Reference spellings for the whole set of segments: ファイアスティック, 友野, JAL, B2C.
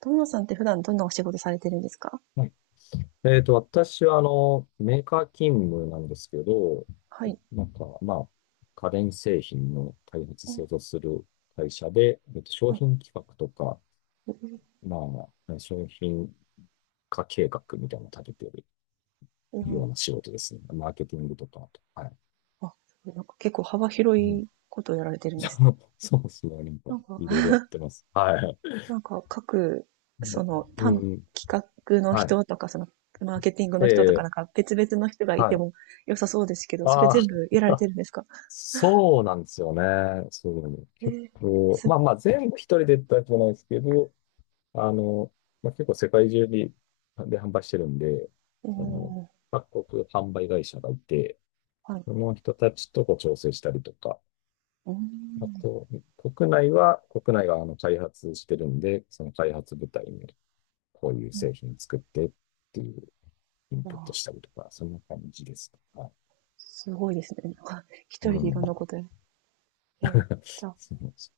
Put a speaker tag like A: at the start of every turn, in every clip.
A: 友野さんって普段どんなお仕事されてるんですか？
B: はい。私は、メーカー勤務なんですけど、
A: はい。
B: なんか、まあ、家電製品の開発、
A: うん、
B: 製造する会社で、商
A: あ、
B: 品企画とか、
A: うん、
B: まあ、商品化計画みたいなのを立ててる
A: う
B: よ
A: ん、
B: うな仕事ですね。マーケティングとか、はい。
A: あ、すごい、結構幅広
B: うん、
A: いことをやられてるんですね。
B: そうそうですね。なんか、
A: なんか、
B: いろいろや ってます。はい。
A: なんか各、その、
B: うん。
A: 単、
B: うん
A: 企画の
B: はい。
A: 人とか、その、マーケティングの人とか、
B: ええ
A: なんか別々の人がい
B: は
A: て
B: い。
A: も良さそうですけど、それ
B: あ
A: 全
B: あ。
A: 部やられてるんですか？
B: そうなんですよね。そうね。
A: え
B: 結
A: え、
B: 構、
A: す
B: ま
A: ご
B: あ
A: い。
B: まあ全部一人でってわけじゃないですけど、あの、まあ、結構世界中にで販売してるんで、
A: う
B: その、
A: ん、
B: 各国販売会社がいて、
A: はい。
B: その人たちとこう調整したりとか、
A: うー
B: あ
A: ん、
B: と、国内が開発してるんで、その開発部隊にこういう製
A: う
B: 品作ってっていうイン
A: ん、
B: プット
A: あ
B: し
A: ー、
B: たりとか、そんな感じですとか。
A: すごいですね。なんか、一人
B: う
A: でいろ
B: ん。
A: んなことや、ええー、じゃあ、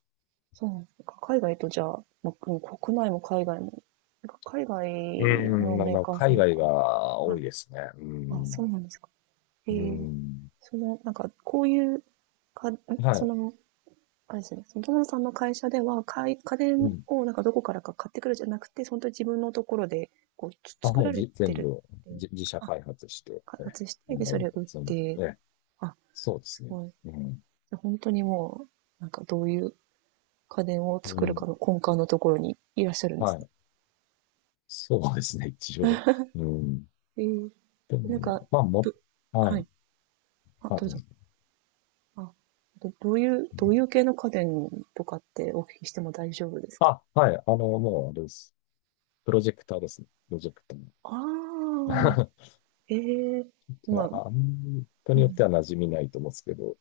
A: そうなんです。なんか海外と、じゃあ、まあもう国内も海外も。なんか海
B: う
A: 外の
B: ん、まあ、
A: メー
B: まあ
A: カーさ
B: 海
A: んと
B: 外
A: か。
B: が多
A: は
B: い
A: い。
B: ですね。う
A: あ、そう
B: ん。
A: なんですか。え
B: う
A: え、
B: ん。
A: その、なんか、こういう、か、ん
B: は
A: そ
B: い。
A: の、あれですね、その友野さんの会社では、家
B: う
A: 電
B: ん。
A: をなんかどこからか買ってくるじゃなくて、本当に自分のところで、こう、
B: あ、
A: 作
B: もう
A: られ
B: じ、
A: て
B: 全
A: る
B: 部、
A: っていう、
B: 自社
A: あ、
B: 開発して、
A: 開発して、
B: 販
A: で、そ
B: 売
A: れ
B: も
A: を売っ
B: 全
A: て、
B: 部、え
A: あ、
B: そうです
A: す
B: ね。
A: ごい。
B: うん。
A: で本当になんかどういう家電を
B: う
A: 作るか
B: ん。
A: の根幹のところにいらっしゃるんで
B: は
A: すね。
B: い。そうですね、一応。うん。
A: ええ、
B: で
A: なんか、
B: も、まあ、も、
A: ど、
B: は
A: は
B: い。
A: い。あ、
B: あ、
A: どう
B: どう
A: ぞ。
B: ぞ。
A: あ、どういう、
B: う
A: ど
B: ん
A: ういう系の家電とかってお聞きしても大丈夫ですか？
B: あ、はい。もう、あれです。プロジェクターですね。プロジェクタ
A: ああ、
B: ー。
A: ええ、
B: ま
A: まあ、
B: あ、あん人
A: う
B: によっ
A: ん。
B: ては馴染みないと思うんですけど。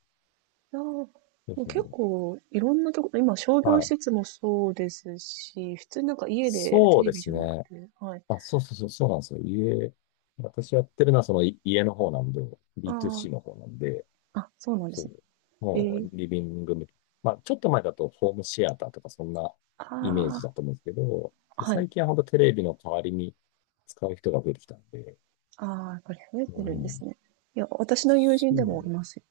A: いや、も
B: う
A: う結
B: ん
A: 構いろんなところ、今商
B: は
A: 業施
B: い。
A: 設もそうですし、普通になんか家でテ
B: そう
A: レ
B: で
A: ビ
B: す
A: じゃなく
B: ね。
A: て、はい。
B: あ、そうそうそう、そうなんですよ。家、私やってるのはその家の方なんで、
A: あ
B: B2C の方なんで、
A: あ、あ、そうなんで
B: そ
A: すね。
B: う、
A: え
B: も
A: え、
B: うリビング、まあちょっと前だとホームシアターとかそんなイメー
A: あ
B: ジだと思うんですけど、
A: あ、は
B: 最
A: い。
B: 近は本当テレビの代わりに使う人が増えてきたんで、
A: ああ、やっぱり増えて
B: う
A: るんです
B: ん、
A: ね。いや、私の友
B: そ
A: 人でもい
B: う、
A: ますよ。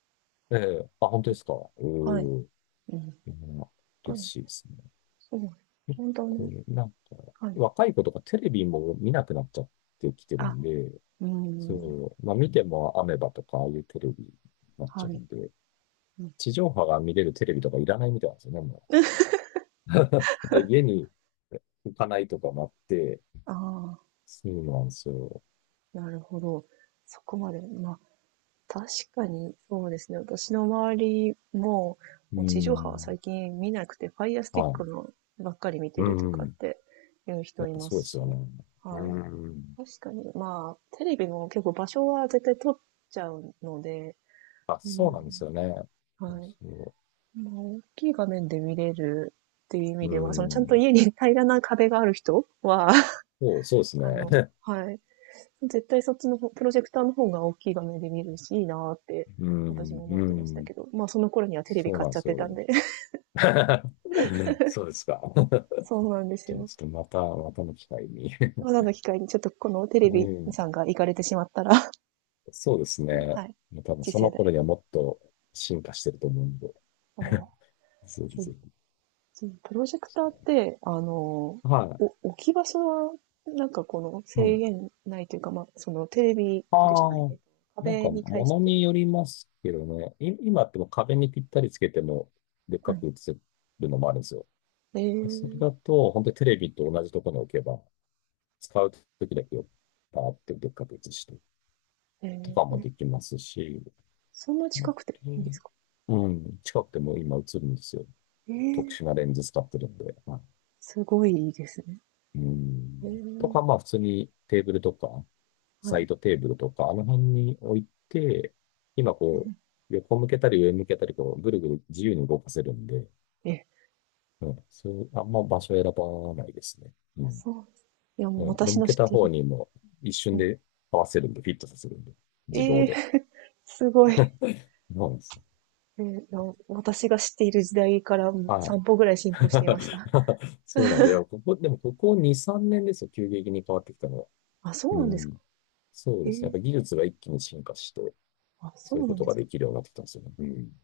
B: ええあ、本当ですか。う
A: はい。
B: ーん
A: うん。
B: 嬉
A: はい、
B: しいですね。
A: そう。
B: 結
A: 本当
B: 構
A: ね。
B: ね、なんか、
A: はい。
B: 若い子とかテレビも見なくなっちゃってきてる
A: あ、
B: んで、
A: うーん、
B: そう。まあ見てもアメバとかああいうテレビになっちゃ
A: は
B: う
A: い、
B: んで、
A: うん、
B: 地上波が見れるテレビとかいらないみたいなんですよね、もう。だから家に行かないとかもあって、
A: あ
B: そうなんですよ。
A: あ、なるほど。そこまで、まあ、確かにそうですね。私の周りも、
B: うー
A: もう地上波は最
B: ん。
A: 近見なくて、ファイアスティ
B: は
A: ック
B: い。
A: のばっかり見て
B: う
A: るとかっ
B: ん。
A: ていう人
B: やっ
A: い
B: ぱ
A: ま
B: そう
A: す
B: です
A: し、
B: よね。う
A: はい。
B: ん。
A: 確かに、まあ、テレビも結構場所は絶対取っちゃうので、
B: あ、
A: う
B: そう
A: ん、
B: なんですよね。
A: はい。
B: そ
A: まあ、大きい画面で見れるっていう意
B: う。
A: 味
B: う
A: では、そのちゃんと
B: ん。
A: 家に平らな壁がある人は、
B: そう、そうで す
A: あの、
B: ね。
A: はい。絶対そっちの方、プロジェクターの方が大きい画面で見るし、いいなーって、
B: う
A: 私
B: ん。
A: も思っ
B: う
A: てました
B: ん。
A: けど、まあその頃にはテレビ
B: そう
A: 買
B: なん
A: っ
B: で
A: ちゃっ
B: す
A: てた
B: よ。
A: んで、
B: そうですか。
A: そうなんです
B: じゃあ
A: よ。
B: ちょっとまた、またの機会に。
A: まだの機会にちょっとこのテ レ
B: う
A: ビ
B: ん。
A: さんが行かれてしまったら、
B: そうですね。
A: はい、
B: もう多分
A: 次
B: そ
A: 世
B: の
A: 代。
B: 頃にはもっと進化してると思うんで。
A: ああ、
B: ぜひ
A: そう。
B: ぜひ。
A: そうプロジェクターって、あの、お
B: は
A: 置き場所は、なんかこの
B: い。う
A: 制
B: ん。
A: 限ないというか、まあ、そのテレビじゃないね、
B: ああ、
A: え、
B: なん
A: 壁
B: か
A: に対し
B: 物に
A: て、
B: よりますけどね。今ってもう壁にぴったりつけてもでっ
A: は
B: か
A: い。
B: く映せるのもあるんですよ。
A: え
B: それ
A: ー、
B: だと、本当にテレビと同じところに置けば、使う時だけをバーってでっかく映して
A: え
B: とかも
A: ー、え、
B: できますし、
A: そんな
B: あと
A: 近くていいんですか？
B: うん、近くても今映るんですよ。
A: え
B: 特
A: え
B: 殊
A: ー、
B: なレンズ使ってるんで。はい
A: すごいいいですね。
B: う
A: え
B: ん。と
A: ー、
B: か、まあ普通にテーブルとか、
A: は
B: サ
A: い。
B: イドテーブルとか、あの辺に置いて、今こ う、横向けたり上向けたり、こう、ぐるぐる自由に動かせるんで、
A: ええ、
B: うん、そう、あんま場所選ばないですね。うん。
A: そうです。いや、も
B: う
A: う
B: ん。で、
A: 私
B: 向
A: の
B: け
A: 知っ
B: た
A: ている
B: 方にも一
A: う
B: 瞬
A: ん。
B: で合わせるんで、フィットさせるんで、自動
A: え
B: で。
A: え すごい。
B: そうなんですよ。
A: ええ、いや、私が知っている時代から、うん、
B: はい。
A: 3歩ぐらい進歩していました。
B: そうなんだよ。ここ、でもここ2、3年ですよ。急激に変わってきたのは。
A: あ、そう
B: う
A: なんですか。
B: ん。そう
A: え
B: ですね。やっ
A: え、
B: ぱ技術が一気に進化して、
A: あ、そ
B: そうい
A: う
B: う
A: な
B: こ
A: ん
B: と
A: で
B: が
A: すか。
B: できるようになってきたんですよね。うん。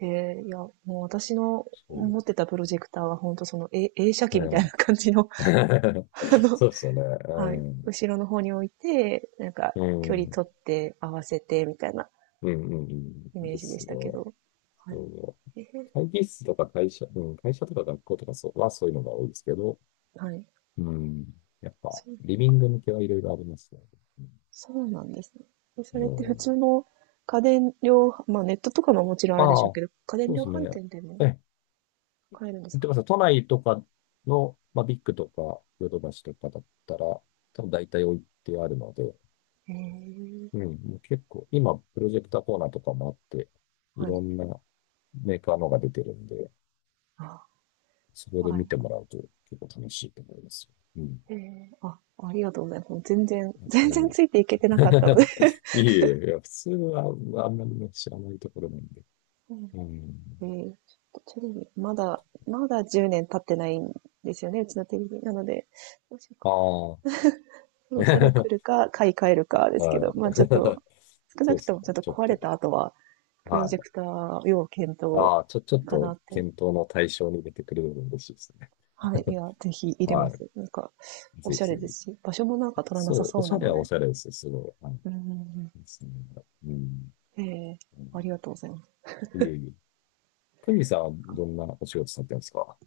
A: ええ、いや、もう私の
B: そ
A: 持ってたプロジェクターは本当その、え、映写
B: う。
A: 機み
B: う
A: たいな
B: ん。
A: 感じの、あの、
B: そうですよね。
A: は
B: う
A: い、
B: ん。
A: 後ろの方に置いて、なんか
B: う
A: 距離
B: ん。
A: 取って合わせてみたいな
B: うん、うん、う
A: イ
B: ん。
A: メー
B: で
A: ジで
B: す
A: し
B: ね。
A: たけど。はい。
B: そう。
A: ええ、
B: 会議室とか会社、うん、会社とか学校とかそうはそういうのが多いですけど、
A: はい。
B: うん。やっぱ、
A: そう、
B: リビング向けはいろいろありますね。う
A: そうなんですね。でそ
B: ん。
A: れって
B: う
A: 普
B: ん
A: 通の家電量まあ、ネットとかももちろんあ
B: あ
A: るでしょう
B: あ、
A: けど、家電
B: そうで
A: 量
B: すね。
A: 販店でも
B: え、
A: 買えるんです
B: 見
A: か？
B: てください。都内とかの、まあ、ビッグとか、ヨドバシとかだったら、多分大体置いてあるので、
A: へえ、
B: うん、もう結構、今、プロジェクターコーナーとかもあって、い
A: は
B: ろ
A: い。
B: んなメーカーのが出てるんで、
A: あ、
B: そこで
A: あ、
B: 見てもらうと結構楽しいと思いますよ。うん。
A: ええ、あ、ありがとうございます。もう全然
B: う
A: 全然
B: ん。
A: ついていけてなかったので。
B: いえいえ、いや、普通はあんまりね、知らないところなんで。
A: うん。
B: うん。
A: ええ、ちょっとテレビ、まだまだ10年経ってないんですよね、うちのテレビ。なので、もし
B: ああ。
A: そろそろ来 るか、買い替えるかですけ
B: はい。
A: ど、まあちょっと、少な
B: そうで
A: くと
B: すね。
A: もちょっと
B: ちょっ
A: 壊れた
B: と。
A: 後は、プロ
B: は
A: ジェ
B: い。
A: クター要検討
B: ああ、ちょ、ちょっ
A: かな
B: と
A: って。
B: 検討の対象に入れてくれるの嬉しいですね。
A: はい。いや、ぜひ入れま
B: は
A: す。なんか、
B: い。
A: お
B: ぜ
A: しゃれで
B: ひ。
A: すし、場所もなんか取らなさ
B: そう、お
A: そう
B: し
A: な
B: ゃれ
A: の
B: はお
A: で。
B: しゃれですよ。すごい。はい。
A: うん、うん、
B: いですね。うん。
A: うん。ええ、
B: う
A: あり
B: ん
A: がとうございます。
B: いえいえ。トミーさんはどんなお仕事されてるんですか？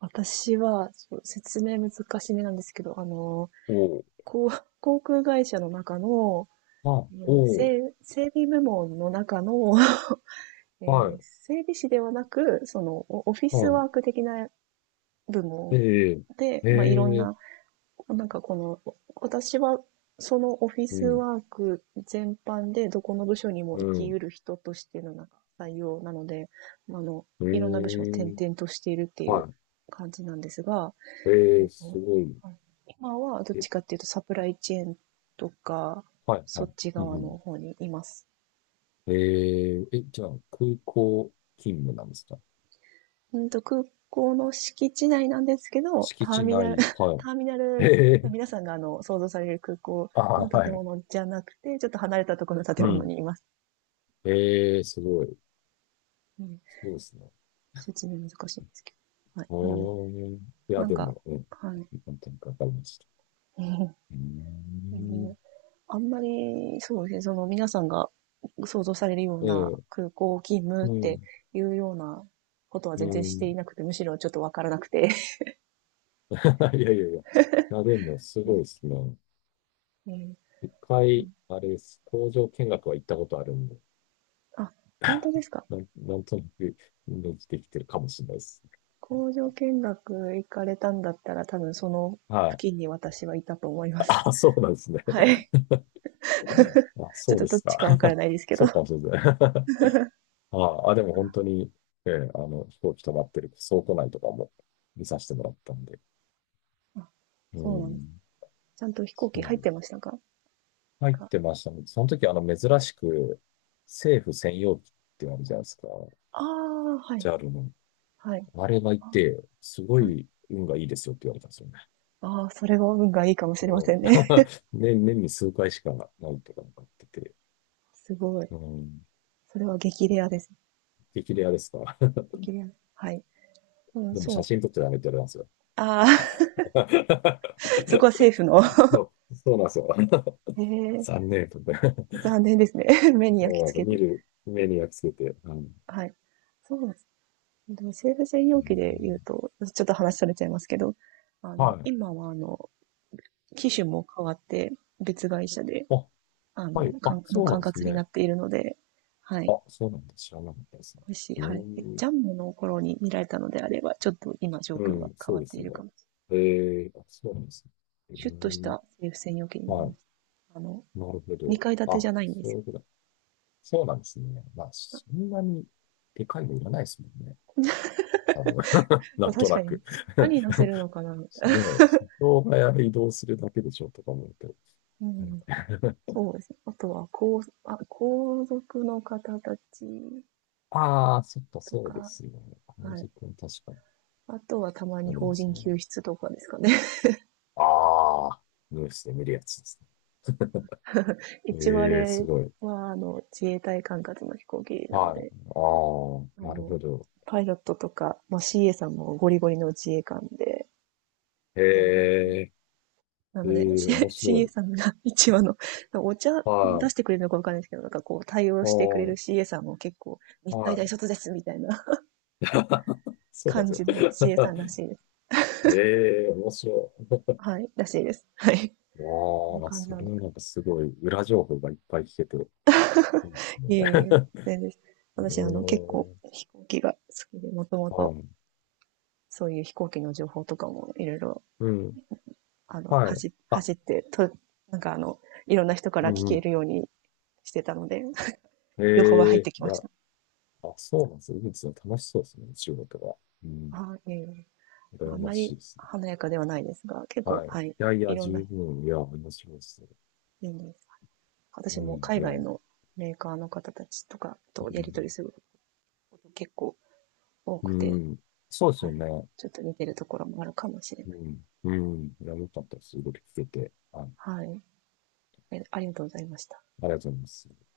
A: 私は、そう説明難しめなんですけど、あの、
B: おおー
A: こう航空会社の中の、
B: あ、おお、
A: 整備部門の中の、え
B: は
A: ー、
B: い、
A: 整備士ではなく、そのオフィス
B: は
A: ワーク的な部
B: い、
A: 門
B: ええ、
A: で、
B: え
A: まあ、いろん
B: え、
A: な、なんかこの、私はそのオフィ
B: う
A: ス
B: ん、
A: ワーク全般でどこの部署にも
B: う
A: 生きう
B: ん、
A: る人としてのなんか採用なので、まああの、
B: え
A: いろんな部署を転
B: え、
A: 々としているっていう
B: は
A: 感じなんですが、
B: い、え
A: えっ
B: え、す
A: と、
B: ごい、
A: 今はどっ
B: え、
A: ちかっていうとサプライチェーンとか、
B: はい、は
A: そ
B: い、
A: っち
B: う
A: 側
B: んうん、
A: の方にいます。
B: ええ、え、じゃあ、空港勤務なんですか？
A: うんと、空港の敷地内なんですけど、
B: 敷
A: ター
B: 地
A: ミナル、
B: 内、はい、
A: ターミナ
B: え
A: ル、
B: え、
A: 皆さんがあの、想像される空港
B: ああ、
A: の
B: は
A: 建
B: い、
A: 物じゃなくて、ちょっと離れたところの建
B: う
A: 物
B: ん、
A: にいます。
B: ええ、すごい、
A: うん、
B: そうですね。
A: 説明難しいんですけど。はい。
B: う
A: なので、
B: ーん、いや、
A: なん
B: で
A: か、
B: も、うん、
A: はい。
B: 何点かわかりました。うー
A: う
B: ん、
A: ん、あんまり、そうですね、その皆さんが想像されるような
B: ええ
A: 空港勤務っ
B: う
A: て
B: ん。
A: いうようなことは
B: う
A: 全然して
B: ん。
A: いなくて、むしろちょっとわからなくて。
B: いやいやいや。いや、でも、すごいです ね。
A: えー、
B: 一回、あれです。工場見学は行ったことあるんで、
A: あ、本当ですか？
B: なんとなくイメージできてるかもしれないです。
A: 工場見学行かれたんだったら、多分その
B: はい。
A: 付近に私はいたと思います。
B: あ、そう なんですね。
A: は い。
B: あ、
A: ちょっ
B: そう
A: と
B: で
A: どっ
B: す
A: ち
B: か。
A: かわから ないですけど。
B: そうかもしれないで あ、あ、でも本当に、ええ、飛行機止まってる倉庫内とかも見させてもらったんで。
A: あ、
B: う
A: そうなんです。
B: ん。
A: ちゃんと飛行機
B: そう
A: 入っ
B: で
A: てま
B: す。
A: したか？
B: 入っ
A: か
B: てましたね。その時、珍しく、政府専用機ってあるじゃないですか。
A: ああー、はい、
B: JAL の。
A: はい。
B: あれがい
A: あ、
B: て、すご
A: はい。
B: い運がいいですよって言われたんですよね。
A: ああ、それは運がいいかもしれま
B: う
A: せ
B: ん
A: んね。
B: 年に数回しかないってかなんか言ってて。
A: すごい。
B: うん。
A: それは激レアです。
B: 激レアですか。
A: 激レア。はい。う ん、
B: でも
A: そう
B: 写
A: ですね。
B: 真撮っちゃダメって言われ
A: ああ、
B: たんで す
A: そこ
B: よ。
A: は政府の。
B: そう、そうなんですよ。
A: へ え、
B: 残念とか。
A: 残念ですね。目に
B: そ
A: 焼
B: うな
A: き
B: んですよ。
A: 付け
B: 見
A: て。
B: る目に焼き付けて。うん。
A: はい。そうでも政府専
B: う
A: 用
B: ん
A: 機で言うと、ちょっと話されちゃいますけど、あの、
B: はい。
A: 今は、あの、機種も変わって、別会社で、
B: あ、
A: あ
B: は
A: の、
B: い。あ、そうな
A: 管
B: んです
A: 轄に
B: ね。
A: なっているので、はい。
B: あ、そうなんだ。知らなかったですね。
A: もし、
B: う
A: はい。
B: ん。
A: ジャンボの頃に見られたのであれば、ちょっと今状
B: う
A: 況が
B: ん、
A: 変
B: そう
A: わっ
B: で
A: て
B: す
A: いる
B: ね。
A: かもし
B: え
A: れない。はい。
B: ー、あ、そうなんですね。え
A: シュッとし
B: ー、
A: た政府専用機になり
B: は
A: ま
B: い。
A: した。あの、
B: なるほど。
A: 2階建て
B: あ、
A: じゃないんで
B: そう
A: す
B: いうことだ。そうなんですね。まあ、そんなにでかいのいらないですもんね。多分。
A: よ。ま
B: な
A: あ
B: んと
A: 確
B: な
A: かに、
B: く
A: 何乗 せるのかな。
B: ねえ、人が移動するだけでしょとか思うと。
A: うん。そうですね。あとは、皇族の方たち
B: あ あー、そっか、
A: と
B: そうで
A: か、
B: すよね。あの
A: はい。
B: 時間確かに
A: あとはたまに
B: なりま
A: 邦
B: す
A: 人
B: ね。
A: 救出とかですかね。
B: ああ、ニュースで見るやつです ね。
A: 一応あ
B: ええ、す
A: れ
B: ごい。
A: は、あの、自衛隊管轄の飛行機なの
B: はい。
A: で、あ
B: ああ、なる
A: の、
B: ほど。
A: パイロットとか、まあ、CA さんもゴリゴリの自衛官で、
B: え
A: 嫌だなんでね。
B: え、
A: な
B: え
A: ので、
B: え、面白
A: CA
B: い。
A: さんが一話の、お茶
B: は
A: 出し
B: い。
A: てくれるのかわかんないですけど、なんかこう対応
B: あ
A: してくれ
B: あ、
A: る CA さんも結構、日体
B: は
A: 大
B: い。
A: 卒ですみたいな
B: そうなんで
A: 感
B: すよ。
A: じの CA さんら しいです。
B: ええ面白い。
A: はい、らしいです。はい。そういう
B: わあ、
A: 感じ
B: そ
A: なん
B: れ
A: です。
B: はなんかすごい裏情報がいっぱい聞けて。うん。
A: いえいえ、全然です。
B: う
A: 私、あの、結構
B: ーん。
A: 飛行機が好きで、もともと
B: あ、
A: そういう飛行機の情報とかもいろいろ、
B: うん。
A: あの、
B: はい。
A: 走、
B: あ、
A: 走って、と、なんかあの、いろんな人か
B: う
A: ら聞
B: んう
A: け
B: ん。
A: るようにしてたので、
B: え
A: 情報は入っ
B: え
A: てき
B: い
A: まし
B: や、
A: た。
B: あ、そうなんですね。いいですね。楽しそうですね。仕事が。うん。
A: あ、いえいえ。あ
B: 羨
A: ん
B: ま
A: ま
B: しい
A: り
B: ですね。
A: 華やかではないですが、結構、
B: はい。
A: はい、
B: いやい
A: い
B: や、
A: ろん
B: 十
A: な
B: 分。いや、面白いですね。
A: 人です。
B: う
A: 私も
B: ん。い
A: 海
B: や、う
A: 外
B: ん。
A: のメーカーの方たちとかとやり取りすること結構多
B: う
A: くて、
B: ん。そうです
A: は
B: よ
A: い。
B: ね。
A: ちょっと似てるところもあるかもしれ
B: う
A: ない。
B: ん。うん。いや、よかったです。ごいろ聞けて。はい。
A: はい。え、ありがとうございました。
B: ありがとうございます。